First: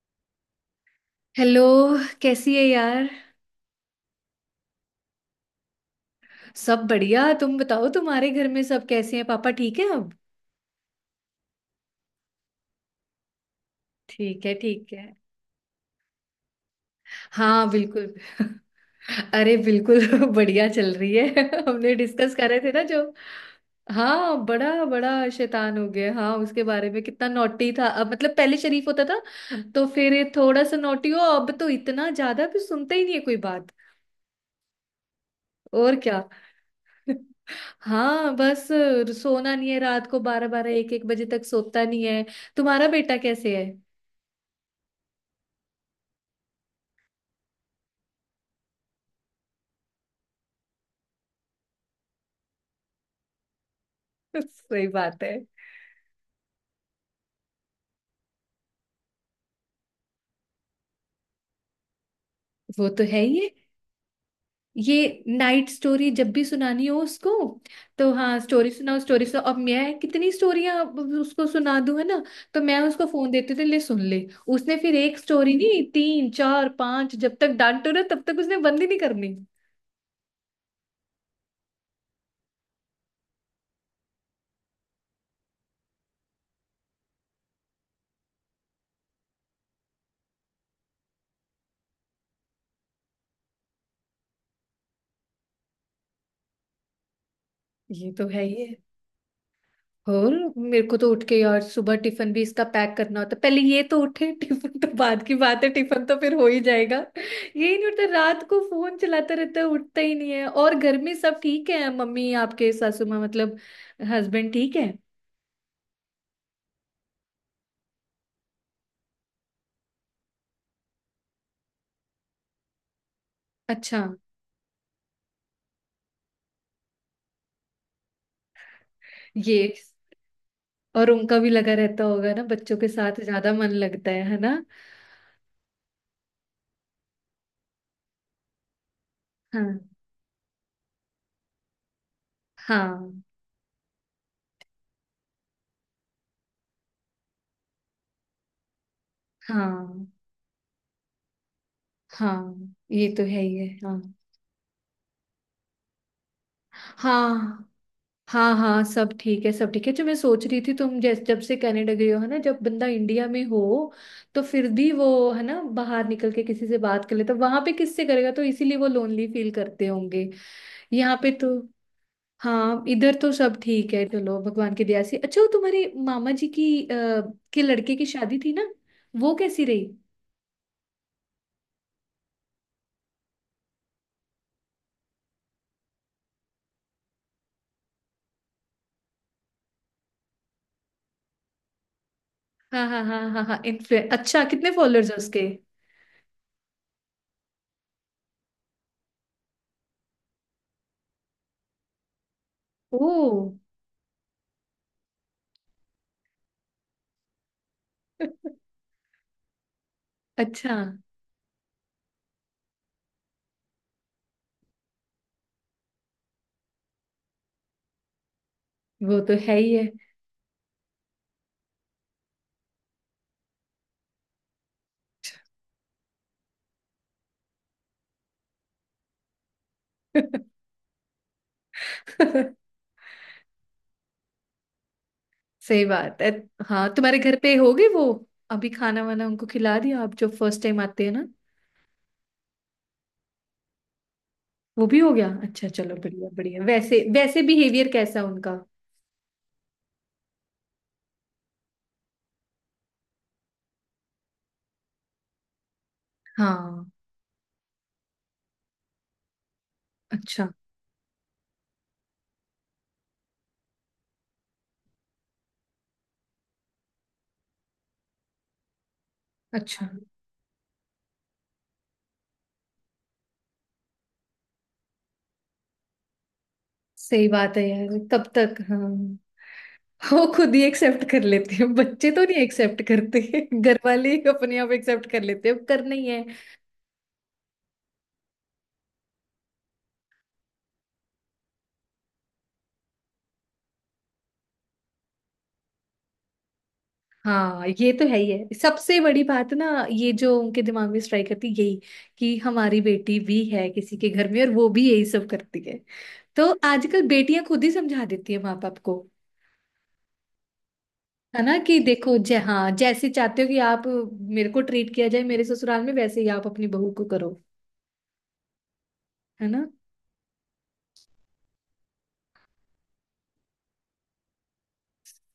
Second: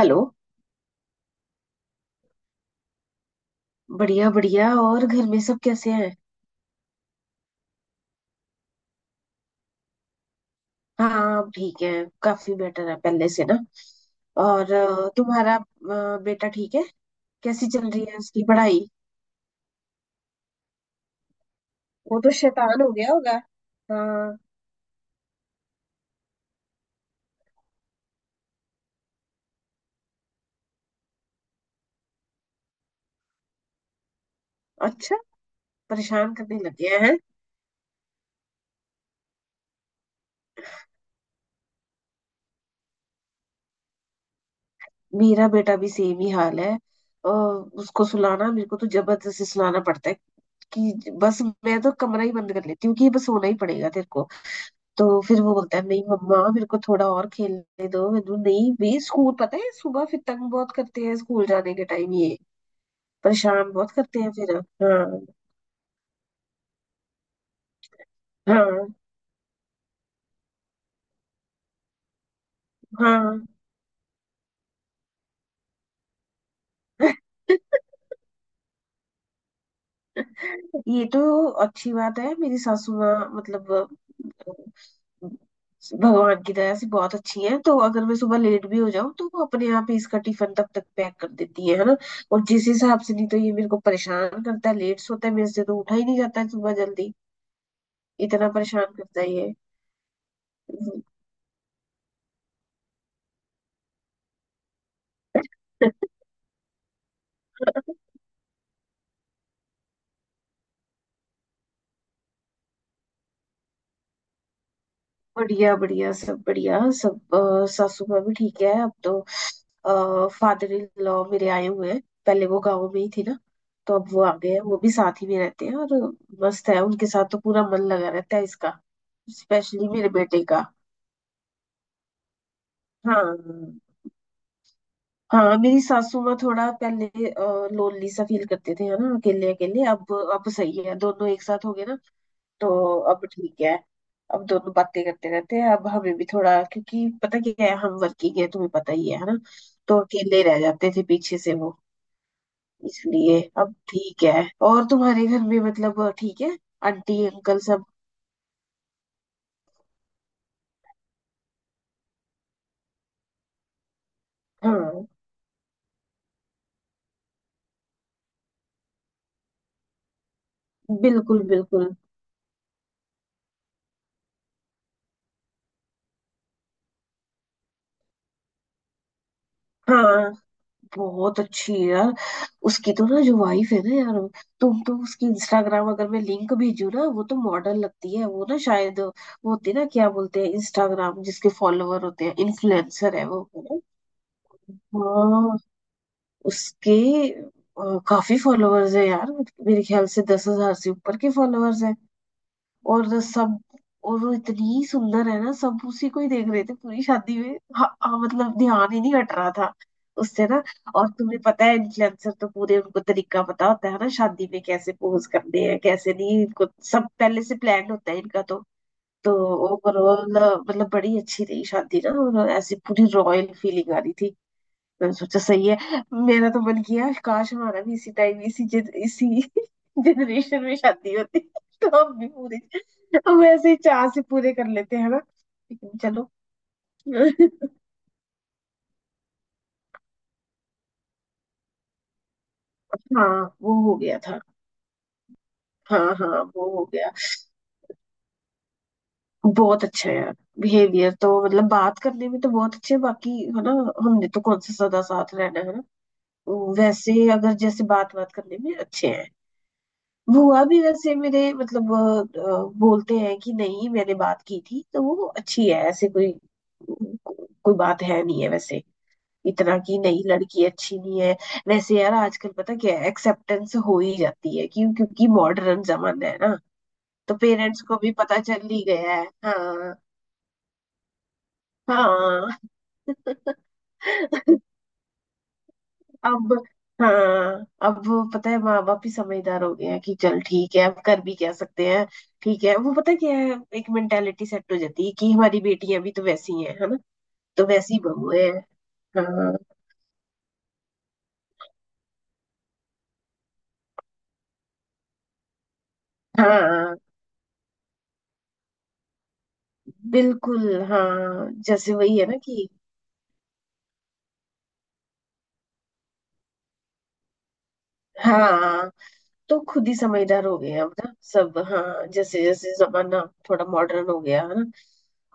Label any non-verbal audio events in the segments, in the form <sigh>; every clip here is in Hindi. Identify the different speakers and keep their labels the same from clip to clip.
Speaker 1: हेलो।
Speaker 2: हेलो। कैसी है यार?
Speaker 1: बढ़िया बढ़िया। और घर में सब कैसे हैं।
Speaker 2: सब बढ़िया, तुम बताओ, तुम्हारे घर में सब कैसे हैं? पापा ठीक है अब?
Speaker 1: हाँ अब ठीक है। काफी बेटर है पहले से ना।
Speaker 2: ठीक है,
Speaker 1: और
Speaker 2: ठीक है।
Speaker 1: तुम्हारा बेटा ठीक है। कैसी
Speaker 2: हाँ
Speaker 1: चल रही
Speaker 2: बिल्कुल।
Speaker 1: है उसकी पढ़ाई।
Speaker 2: <laughs> अरे बिल्कुल <laughs> बढ़िया चल रही है। <laughs> हमने
Speaker 1: वो तो
Speaker 2: डिस्कस कर रहे थे
Speaker 1: शैतान
Speaker 2: ना
Speaker 1: हो
Speaker 2: जो।
Speaker 1: गया होगा। हाँ।
Speaker 2: हाँ, बड़ा बड़ा शैतान हो गया, हाँ। उसके बारे में कितना नॉटी था, अब मतलब पहले शरीफ होता था, तो फिर ये थोड़ा सा नॉटी हो, अब तो इतना ज्यादा भी सुनता ही नहीं है कोई बात।
Speaker 1: अच्छा।
Speaker 2: और क्या।
Speaker 1: परेशान करने लग गया
Speaker 2: <laughs>
Speaker 1: है।
Speaker 2: हाँ बस। सोना नहीं है, रात को 12 12 1 1 बजे तक सोता नहीं है। तुम्हारा बेटा कैसे है?
Speaker 1: मेरा बेटा भी सेम ही हाल है। उसको सुलाना मेरे को तो जबरदस्ती सुलाना पड़ता है कि बस। मैं तो कमरा ही बंद कर लेती हूँ कि बस सोना ही पड़ेगा तेरे को।
Speaker 2: <laughs> सही
Speaker 1: तो
Speaker 2: बात है।
Speaker 1: फिर वो बोलता है नहीं मम्मा मेरे को थोड़ा और खेलने दो मैंने नहीं भी स्कूल पता है सुबह फिर तंग बहुत करते हैं स्कूल जाने के टाइम ये।
Speaker 2: वो तो है ही है।
Speaker 1: परेशान बहुत करते हैं फिर।
Speaker 2: ये
Speaker 1: हाँ
Speaker 2: नाइट स्टोरी जब भी सुनानी हो उसको, तो हाँ स्टोरी
Speaker 1: हाँ
Speaker 2: सुनाओ, स्टोरी सुनाओ। अब मैं कितनी स्टोरियां उसको सुना दूं, है ना? तो मैं उसको फोन
Speaker 1: हाँ।
Speaker 2: देती थी, ले सुन ले। उसने फिर एक स्टोरी नहीं, तीन चार पांच, जब तक डांटो ना तब तक उसने बंद ही नहीं करनी।
Speaker 1: <laughs> ये तो अच्छी बात है। मेरी सासू माँ मतलब भगवान की दया से बहुत अच्छी है तो अगर मैं सुबह लेट भी हो जाऊं तो वो अपने आप ही इसका टिफिन तब तक पैक कर देती है ना। और जिस हिसाब से नहीं तो ये मेरे को परेशान करता है लेट सोता है मेरे से तो उठा ही नहीं जाता है सुबह जल्दी।
Speaker 2: ये तो है
Speaker 1: इतना
Speaker 2: ही।
Speaker 1: परेशान करता है ये।
Speaker 2: और मेरे को तो उठ के यार सुबह टिफिन भी इसका पैक करना होता है। पहले ये तो उठे। <laughs> टिफिन तो बाद की बात है, टिफिन तो
Speaker 1: <laughs>
Speaker 2: फिर हो ही जाएगा। यही नहीं उठता, रात को फोन चलाता रहता है, उठता ही नहीं है। और घर में सब ठीक है मम्मी? आपके सासू माँ मतलब हस्बैंड ठीक है?
Speaker 1: बढ़िया बढ़िया सब बढ़िया सब, सासू माँ भी ठीक है अब तो। फादर इन लॉ मेरे आए हुए हैं। पहले वो गाँव में ही थी ना। तो
Speaker 2: अच्छा।
Speaker 1: अब वो आ गए हैं वो भी साथ ही में रहते हैं और मस्त है उनके साथ तो पूरा मन लगा रहता है इसका।
Speaker 2: ये
Speaker 1: स्पेशली मेरे बेटे का।
Speaker 2: और उनका भी लगा रहता होगा ना, बच्चों के साथ
Speaker 1: हाँ।
Speaker 2: ज्यादा मन लगता है ना?
Speaker 1: हाँ मेरी सासू माँ थोड़ा पहले लोनली सा फील करते थे है ना। अकेले अकेले,
Speaker 2: हाँ,
Speaker 1: अब सही है दोनों एक साथ हो गए ना। तो
Speaker 2: हाँ,
Speaker 1: अब ठीक है। अब दोनों बातें करते रहते हैं अब हमें भी थोड़ा क्योंकि पता क्या है हम वर्किंग है तुम्हें पता ही है ना। तो
Speaker 2: हाँ,
Speaker 1: अकेले रह जाते थे पीछे से वो।
Speaker 2: हाँ। ये तो है
Speaker 1: इसलिए
Speaker 2: ही है।
Speaker 1: अब
Speaker 2: हाँ,
Speaker 1: ठीक है और तुम्हारे घर में मतलब ठीक है आंटी अंकल
Speaker 2: हाँ,
Speaker 1: सब।
Speaker 2: हाँ, हाँ, सब ठीक है, सब ठीक है। जो मैं सोच रही थी, तुम जैसे जब से कनाडा गई हो, है ना, जब बंदा इंडिया में हो तो फिर भी
Speaker 1: हाँ।
Speaker 2: वो, है ना, बाहर निकल के किसी से बात कर लेता, वहां पे किससे करेगा? तो इसीलिए वो लोनली फील करते होंगे, यहाँ पे
Speaker 1: बिल्कुल
Speaker 2: तो।
Speaker 1: बिल्कुल।
Speaker 2: हाँ, इधर तो सब ठीक है, चलो भगवान की दया से। अच्छा, वो तुम्हारे मामा जी की के लड़के की शादी थी ना, वो कैसी रही?
Speaker 1: हाँ बहुत अच्छी है यार। उसकी तो ना जो वाइफ है ना यार। तुम तो उसकी इंस्टाग्राम अगर मैं लिंक भेजू ना वो तो मॉडल लगती है वो ना शायद वो होती है ना क्या बोलते हैं इंस्टाग्राम जिसके फॉलोवर होते हैं
Speaker 2: हाँ, हाँ,
Speaker 1: इन्फ्लुएंसर है
Speaker 2: हाँ,
Speaker 1: वो
Speaker 2: हाँ, हाँ,
Speaker 1: है ना?
Speaker 2: इन्फ्लुएंस। अच्छा, कितने फॉलोअर्स हैं उसके?
Speaker 1: हाँ उसके काफी फॉलोअर्स है यार। मेरे ख्याल से 10,000 से ऊपर के फॉलोअर्स है। और
Speaker 2: ओ।
Speaker 1: सब
Speaker 2: <laughs>
Speaker 1: और वो इतनी सुंदर है ना सब उसी को ही देख रहे थे पूरी शादी में। हाँ, हाँ, मतलब ध्यान ही नहीं हट रहा था उससे ना।
Speaker 2: अच्छा,
Speaker 1: और तुम्हें पता है इन्फ्लुएंसर तो पूरे उनको तरीका पता होता है ना शादी में कैसे पोज करने हैं कैसे नहीं इनको सब पहले से प्लान होता है इनका तो।
Speaker 2: वो
Speaker 1: तो
Speaker 2: तो है ही
Speaker 1: ओवरऑल मतलब बड़ी अच्छी रही शादी ना। और ऐसी पूरी रॉयल फीलिंग आ रही थी। मैंने सोचा सही है। मेरा तो मन किया काश हमारा भी इसी टाइम इसी <laughs> जनरेशन में शादी होती तो हम भी
Speaker 2: है।
Speaker 1: पूरे
Speaker 2: <laughs>
Speaker 1: हम ऐसे ही चाह से पूरे कर लेते हैं ना।
Speaker 2: सही
Speaker 1: लेकिन
Speaker 2: बात है।
Speaker 1: चलो।
Speaker 2: हाँ, तुम्हारे घर पे हो
Speaker 1: <laughs>
Speaker 2: गई वो? अभी खाना वाना उनको खिला दिया, आप जो फर्स्ट टाइम आते हैं ना?
Speaker 1: हाँ वो हो गया था।
Speaker 2: वो भी हो गया, अच्छा चलो,
Speaker 1: हाँ
Speaker 2: बढ़िया
Speaker 1: हाँ
Speaker 2: बढ़िया।
Speaker 1: वो हो
Speaker 2: वैसे
Speaker 1: गया।
Speaker 2: वैसे बिहेवियर कैसा उनका?
Speaker 1: बहुत अच्छा है यार। बिहेवियर तो मतलब बात करने में तो बहुत अच्छे हैं, बाकी है ना। हमने तो कौन सा सदा साथ रहना है ना।
Speaker 2: हाँ,
Speaker 1: वैसे अगर जैसे बात बात करने में अच्छे हैं।
Speaker 2: अच्छा
Speaker 1: बुआ भी वैसे मेरे मतलब बोलते हैं कि नहीं मैंने बात की थी तो वो अच्छी है ऐसे कोई कोई बात है नहीं है वैसे। इतना
Speaker 2: अच्छा।
Speaker 1: कि नहीं लड़की अच्छी नहीं है। वैसे यार आजकल पता क्या है एक्सेप्टेंस हो ही जाती है, क्यों क्योंकि मॉडर्न जमाना है ना।
Speaker 2: सही
Speaker 1: तो
Speaker 2: बात है
Speaker 1: पेरेंट्स को
Speaker 2: यार,
Speaker 1: भी
Speaker 2: तब
Speaker 1: पता
Speaker 2: तक
Speaker 1: चल
Speaker 2: हाँ।
Speaker 1: ही गया है। हाँ।
Speaker 2: वो खुद ही एक्सेप्ट कर लेते हैं, बच्चे तो नहीं
Speaker 1: हाँ।
Speaker 2: एक्सेप्ट करते। <laughs> घर वाले ही अपने
Speaker 1: <laughs>
Speaker 2: आप एक्सेप्ट कर लेते हैं, करना ही है।
Speaker 1: अब हाँ। अब वो पता है माँ बाप भी समझदार हो गए हैं कि चल ठीक है अब कर भी क्या सकते हैं। ठीक है वो पता क्या है एक मेंटेलिटी सेट हो जाती है कि हमारी बेटियां भी तो वैसी ही हैं है ना।
Speaker 2: हाँ,
Speaker 1: तो
Speaker 2: ये
Speaker 1: वैसी
Speaker 2: तो है ही
Speaker 1: बहू है।
Speaker 2: है, सबसे बड़ी
Speaker 1: हाँ।
Speaker 2: बात ना। ये जो उनके दिमाग में स्ट्राइक करती है यही, कि हमारी बेटी भी है किसी के घर में और वो भी यही सब करती है, तो
Speaker 1: हाँ
Speaker 2: आजकल बेटियां खुद ही समझा देती है माँ बाप को,
Speaker 1: बिल्कुल।
Speaker 2: है
Speaker 1: हाँ
Speaker 2: ना कि
Speaker 1: जैसे
Speaker 2: देखो
Speaker 1: वही है
Speaker 2: जय
Speaker 1: ना कि
Speaker 2: हाँ जैसे चाहते हो कि आप मेरे को ट्रीट किया जाए मेरे ससुराल में, वैसे ही आप अपनी बहू को करो,
Speaker 1: हाँ।
Speaker 2: है
Speaker 1: तो
Speaker 2: ना।
Speaker 1: खुद ही समझदार हो गए हैं अब ना सब हाँ जैसे जैसे जमाना थोड़ा मॉडर्न हो गया है ना।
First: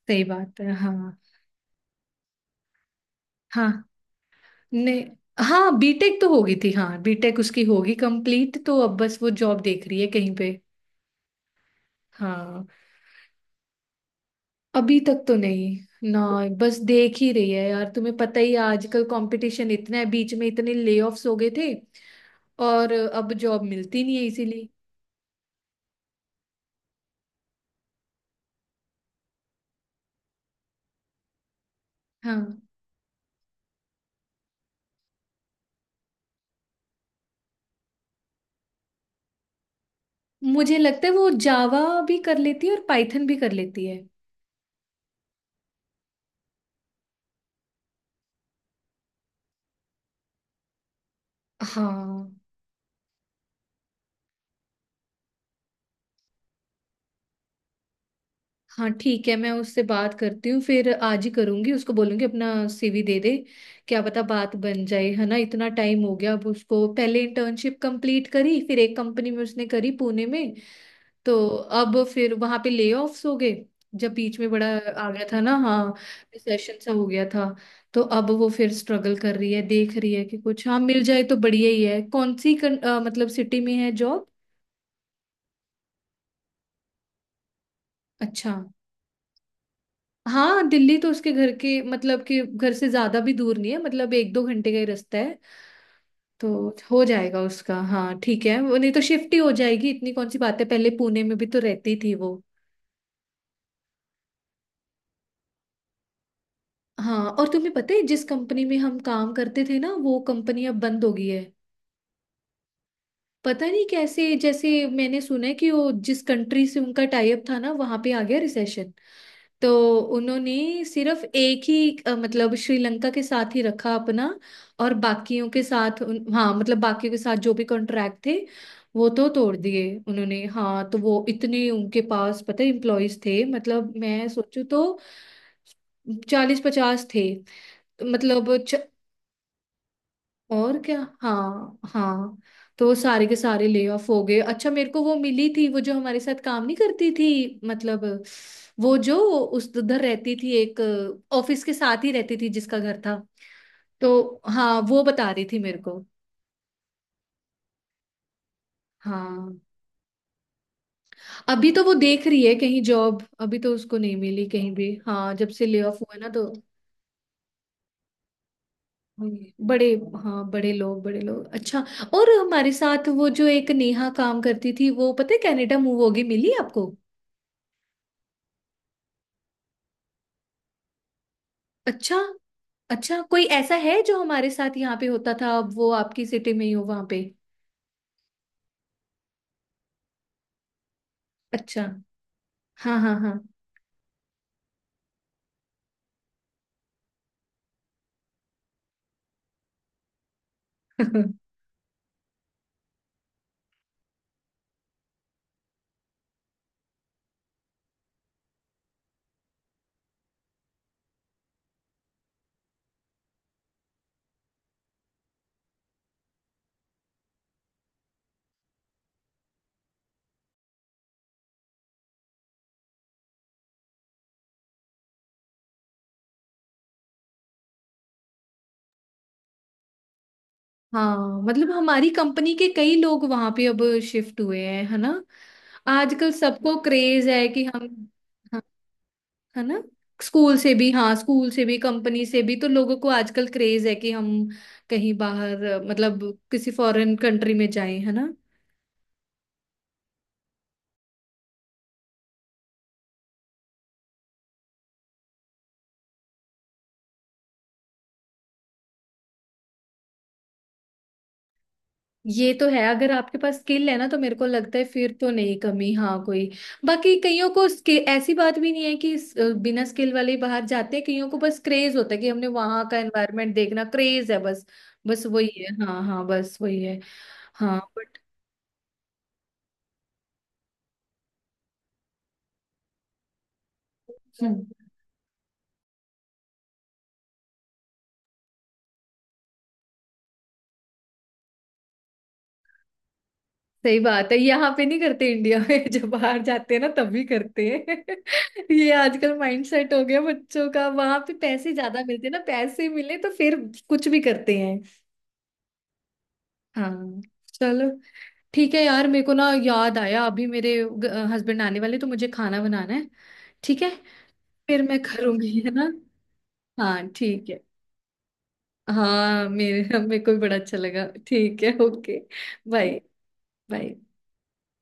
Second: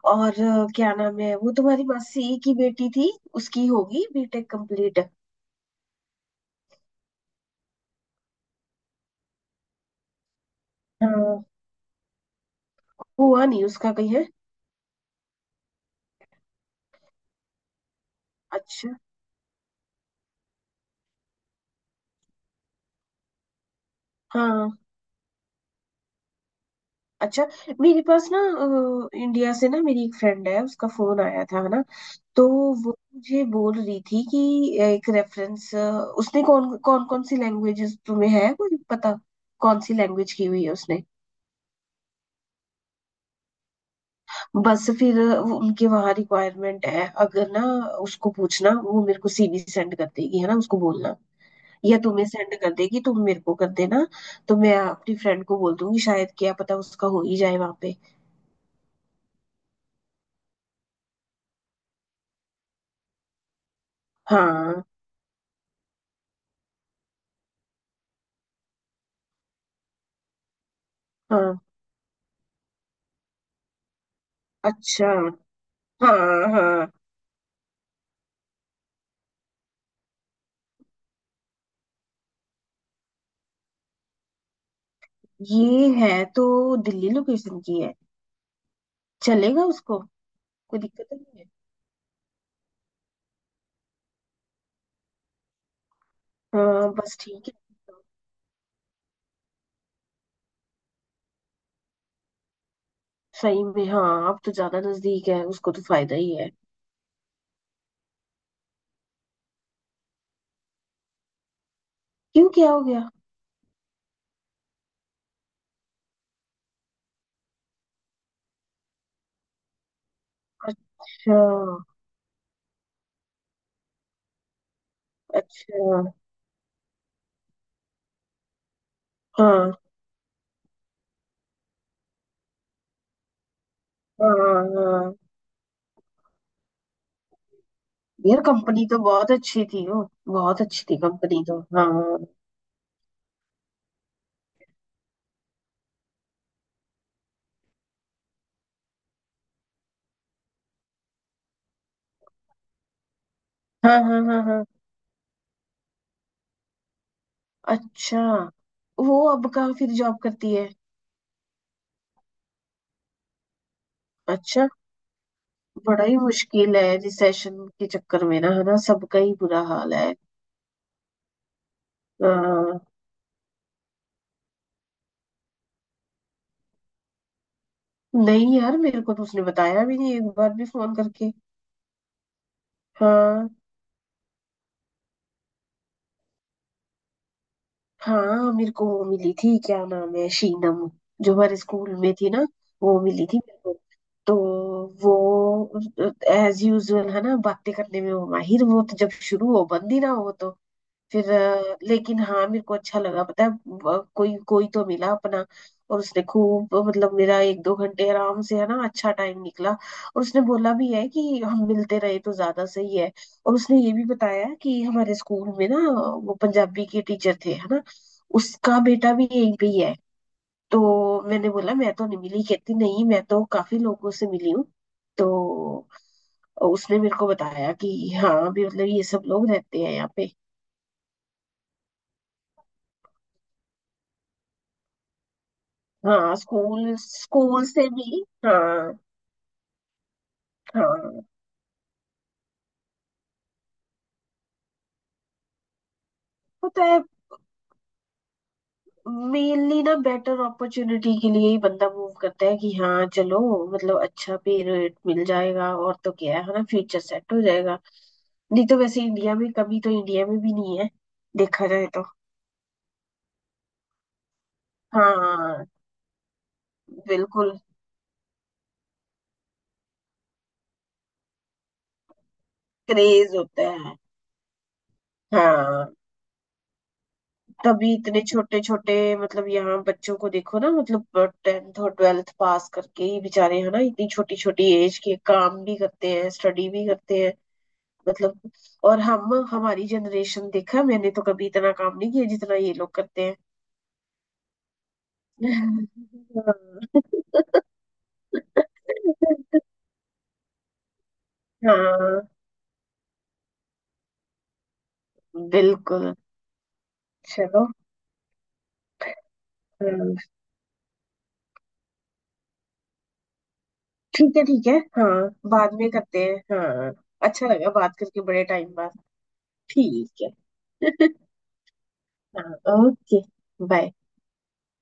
Speaker 2: सही
Speaker 1: और
Speaker 2: बात है।
Speaker 1: क्या
Speaker 2: हाँ,
Speaker 1: नाम है वो तुम्हारी मासी की बेटी थी उसकी
Speaker 2: हाँ
Speaker 1: होगी बीटेक
Speaker 2: ने।
Speaker 1: कंप्लीट।
Speaker 2: हाँ, बीटेक तो होगी थी हाँ, बीटेक उसकी होगी कंप्लीट, तो अब बस वो जॉब देख रही है कहीं पे।
Speaker 1: हाँ।
Speaker 2: हाँ,
Speaker 1: हुआ नहीं उसका कहीं है।
Speaker 2: अभी तक तो नहीं ना, बस देख ही रही है यार, तुम्हें पता ही है,
Speaker 1: अच्छा।
Speaker 2: आजकल कंपटीशन इतना है, बीच में इतने ले हो गए थे और अब जॉब मिलती नहीं है, इसीलिए।
Speaker 1: हाँ। अच्छा। मेरे पास ना इंडिया से ना मेरी एक फ्रेंड है उसका फोन आया था है ना।
Speaker 2: हाँ,
Speaker 1: तो वो मुझे बोल रही थी कि एक रेफरेंस उसने कौन कौन कौन सी लैंग्वेजेस तुम्हें है कोई पता। कौन सी लैंग्वेज की हुई है
Speaker 2: मुझे
Speaker 1: उसने।
Speaker 2: लगता है वो जावा भी कर लेती है और पाइथन भी कर लेती है।
Speaker 1: बस फिर उनके वहाँ रिक्वायरमेंट है अगर ना। उसको पूछना वो मेरे को सीवी सेंड कर देगी है ना उसको बोलना या तुम्हें
Speaker 2: हाँ,
Speaker 1: सेंड कर देगी तुम मेरे को कर देना। तो मैं अपनी फ्रेंड को बोल दूंगी शायद क्या पता उसका हो ही जाए वहाँ पे।
Speaker 2: हाँ ठीक है, मैं उससे बात करती हूँ, फिर आज ही करूंगी, उसको बोलूंगी अपना सीवी दे दे। क्या पता बात
Speaker 1: हाँ।
Speaker 2: बन जाए, है ना? इतना टाइम हो गया अब उसको, पहले इंटर्नशिप कंप्लीट करी, फिर एक कंपनी में उसने करी पुणे में, तो
Speaker 1: हाँ।
Speaker 2: अब फिर वहां पे ले ऑफ्स हो गए, जब बीच में बड़ा
Speaker 1: अच्छा।
Speaker 2: आ गया था ना, हाँ
Speaker 1: हाँ।
Speaker 2: रिसेशन
Speaker 1: हाँ।
Speaker 2: सा हो गया था। तो अब वो फिर स्ट्रगल कर रही है, देख रही है कि कुछ हाँ मिल जाए तो बढ़िया ही है। कौन सी मतलब सिटी में है जॉब?
Speaker 1: ये है तो दिल्ली लोकेशन की है।
Speaker 2: अच्छा।
Speaker 1: चलेगा उसको।
Speaker 2: हाँ,
Speaker 1: कोई
Speaker 2: दिल्ली
Speaker 1: दिक्कत
Speaker 2: तो
Speaker 1: तो
Speaker 2: उसके
Speaker 1: नहीं है।
Speaker 2: घर के मतलब कि घर से ज्यादा भी दूर नहीं है, मतलब 1 2 घंटे का ही रास्ता है, तो
Speaker 1: हाँ
Speaker 2: हो
Speaker 1: बस
Speaker 2: जाएगा
Speaker 1: ठीक
Speaker 2: उसका।
Speaker 1: है।
Speaker 2: हाँ ठीक है, वो नहीं तो शिफ्ट ही हो जाएगी, इतनी कौन सी बात है, पहले पुणे में भी तो रहती थी वो।
Speaker 1: सही में हाँ अब तो ज्यादा नजदीक है उसको तो फायदा ही है।
Speaker 2: हाँ, और तुम्हें पता है जिस कंपनी में हम काम करते थे ना, वो कंपनी अब बंद हो गई है।
Speaker 1: क्यों क्या हो गया।
Speaker 2: पता नहीं कैसे जैसे, मैंने सुना है कि वो जिस कंट्री से उनका टाई अप था ना, वहां पे आ गया रिसेशन, तो उन्होंने सिर्फ
Speaker 1: अच्छा।
Speaker 2: एक ही मतलब श्रीलंका के साथ ही रखा अपना, और बाकियों के
Speaker 1: अच्छा।
Speaker 2: साथ हाँ मतलब बाकियों के साथ जो भी कॉन्ट्रैक्ट थे, वो तो तोड़
Speaker 1: हाँ
Speaker 2: दिए उन्होंने। हाँ, तो वो इतने उनके पास पता है एम्प्लॉयज थे, मतलब मैं सोचू
Speaker 1: हाँ
Speaker 2: तो
Speaker 1: हाँ।
Speaker 2: 40 50 थे,
Speaker 1: यार
Speaker 2: मतलब।
Speaker 1: कंपनी तो बहुत अच्छी थी वो। बहुत
Speaker 2: और
Speaker 1: अच्छी थी
Speaker 2: क्या,
Speaker 1: कंपनी तो।
Speaker 2: हाँ
Speaker 1: हाँ।
Speaker 2: हाँ। तो सारे के सारे ले ऑफ हो गए। अच्छा, मेरे को वो मिली थी, वो जो हमारे साथ काम नहीं करती थी मतलब, वो जो उस उधर रहती थी, एक ऑफिस के साथ ही रहती थी जिसका घर था,
Speaker 1: हाँ
Speaker 2: तो
Speaker 1: हाँ हाँ हाँ।
Speaker 2: हाँ वो बता रही थी मेरे को।
Speaker 1: अच्छा। वो अब
Speaker 2: हाँ,
Speaker 1: कहाँ फिर जॉब करती है।
Speaker 2: अभी तो वो देख रही है कहीं जॉब, अभी तो उसको नहीं मिली
Speaker 1: अच्छा।
Speaker 2: कहीं भी, हाँ जब से ले ऑफ
Speaker 1: बड़ा ही
Speaker 2: हुआ ना तो।
Speaker 1: मुश्किल है रिसेशन के चक्कर में ना है ना सबका ही बुरा
Speaker 2: बड़े,
Speaker 1: हाल है।
Speaker 2: हाँ बड़े लोग, बड़े लोग। अच्छा, और हमारे
Speaker 1: हाँ।
Speaker 2: साथ वो जो एक नेहा काम करती थी, वो पता है कनाडा मूव होगी, मिली आपको?
Speaker 1: नहीं यार मेरे को तो उसने बताया भी नहीं एक बार भी फोन करके।
Speaker 2: अच्छा। अच्छा, कोई
Speaker 1: हाँ।
Speaker 2: ऐसा है जो हमारे साथ यहाँ पे होता था, अब वो आपकी सिटी में ही हो वहां पे?
Speaker 1: हाँ मेरे को वो मिली थी क्या नाम है शीनम। जो हमारे
Speaker 2: अच्छा,
Speaker 1: स्कूल में थी ना।
Speaker 2: हाँ
Speaker 1: वो
Speaker 2: हाँ
Speaker 1: मिली
Speaker 2: हाँ।
Speaker 1: थी मेरे को। तो वो एज यूजुअल है ना बातें करने में वो माहिर वो तो जब शुरू हो बंद ही ना हो तो। फिर
Speaker 2: <laughs>
Speaker 1: लेकिन हाँ मेरे को अच्छा लगा पता है कोई कोई तो मिला अपना। और उसने खूब मतलब मेरा एक दो घंटे आराम से है ना अच्छा टाइम निकला और उसने बोला भी है कि हम मिलते रहे तो ज्यादा सही है। और उसने ये भी बताया कि हमारे स्कूल में ना वो पंजाबी के टीचर थे है ना। उसका बेटा भी यहीं पे ही है। तो मैंने बोला मैं तो नहीं मिली, कहती नहीं मैं तो काफी लोगों से मिली हूँ। तो उसने मेरे को बताया कि हाँ भी मतलब ये सब लोग रहते हैं यहाँ पे।
Speaker 2: हाँ, मतलब हमारी कंपनी के कई लोग वहां पे अब शिफ्ट हुए हैं, है ना? आजकल
Speaker 1: हाँ
Speaker 2: सबको
Speaker 1: स्कूल
Speaker 2: क्रेज है कि
Speaker 1: स्कूल
Speaker 2: हम।
Speaker 1: से भी हाँ।
Speaker 2: हाँ, है ना, स्कूल से भी हाँ,
Speaker 1: हाँ।
Speaker 2: स्कूल से भी कंपनी से भी, तो लोगों को आजकल क्रेज है कि हम कहीं बाहर मतलब किसी
Speaker 1: पता है
Speaker 2: फॉरेन कंट्री में जाएं, है ना?
Speaker 1: मेनली ना बेटर अपॉर्चुनिटी के लिए ही बंदा मूव करता है कि हाँ चलो। मतलब अच्छा पे रेट मिल जाएगा और तो क्या है ना फ्यूचर सेट हो जाएगा। नहीं तो वैसे इंडिया में कभी तो इंडिया में भी नहीं है देखा जाए तो।
Speaker 2: ये तो है, अगर आपके पास स्किल है ना, तो मेरे को लगता है फिर तो नहीं
Speaker 1: हाँ।
Speaker 2: कमी हाँ कोई। बाकी कईयों
Speaker 1: बिल्कुल।
Speaker 2: को स्किल ऐसी बात भी नहीं है कि बिना स्किल वाले ही बाहर जाते हैं, कईयों को बस क्रेज होता है कि हमने वहां का
Speaker 1: क्रेज
Speaker 2: एनवायरनमेंट
Speaker 1: होता
Speaker 2: देखना,
Speaker 1: है।
Speaker 2: क्रेज है बस। बस वही है,
Speaker 1: हाँ।
Speaker 2: हाँ हाँ बस वही है। हाँ
Speaker 1: तभी
Speaker 2: बट,
Speaker 1: इतने छोटे छोटे मतलब यहाँ बच्चों को देखो ना मतलब। टेंथ और ट्वेल्थ पास करके ही बेचारे है ना इतनी छोटी छोटी एज के काम भी करते हैं स्टडी भी करते हैं मतलब। और हम हमारी जनरेशन देखा मैंने तो कभी इतना काम नहीं किया जितना ये लोग करते हैं।
Speaker 2: सही बात है, यहाँ पे नहीं करते इंडिया में। <laughs> जब बाहर जाते हैं ना तभी करते हैं। <laughs> ये आजकल
Speaker 1: <laughs>
Speaker 2: माइंडसेट हो गया बच्चों का, वहां पे पैसे ज्यादा
Speaker 1: हाँ।
Speaker 2: मिलते हैं ना, पैसे मिले तो फिर कुछ भी करते हैं।
Speaker 1: बिल्कुल।
Speaker 2: हाँ
Speaker 1: चलो।
Speaker 2: चलो, ठीक है यार, मेरे को ना याद आया
Speaker 1: हाँ,
Speaker 2: अभी मेरे हस्बैंड आने वाले, तो मुझे खाना बनाना है, ठीक है?
Speaker 1: ठीक है
Speaker 2: फिर मैं
Speaker 1: हाँ
Speaker 2: करूंगी, है
Speaker 1: बाद में
Speaker 2: ना,
Speaker 1: करते हैं हाँ।
Speaker 2: हाँ
Speaker 1: अच्छा
Speaker 2: ठीक है।
Speaker 1: लगा बात करके बड़े टाइम बाद।
Speaker 2: हाँ, मेरे मेरे
Speaker 1: ठीक
Speaker 2: को भी
Speaker 1: है।
Speaker 2: बड़ा अच्छा लगा,
Speaker 1: <laughs>
Speaker 2: ठीक है, ओके।
Speaker 1: हाँ
Speaker 2: बाय,
Speaker 1: ओके। बाय।
Speaker 2: बाय।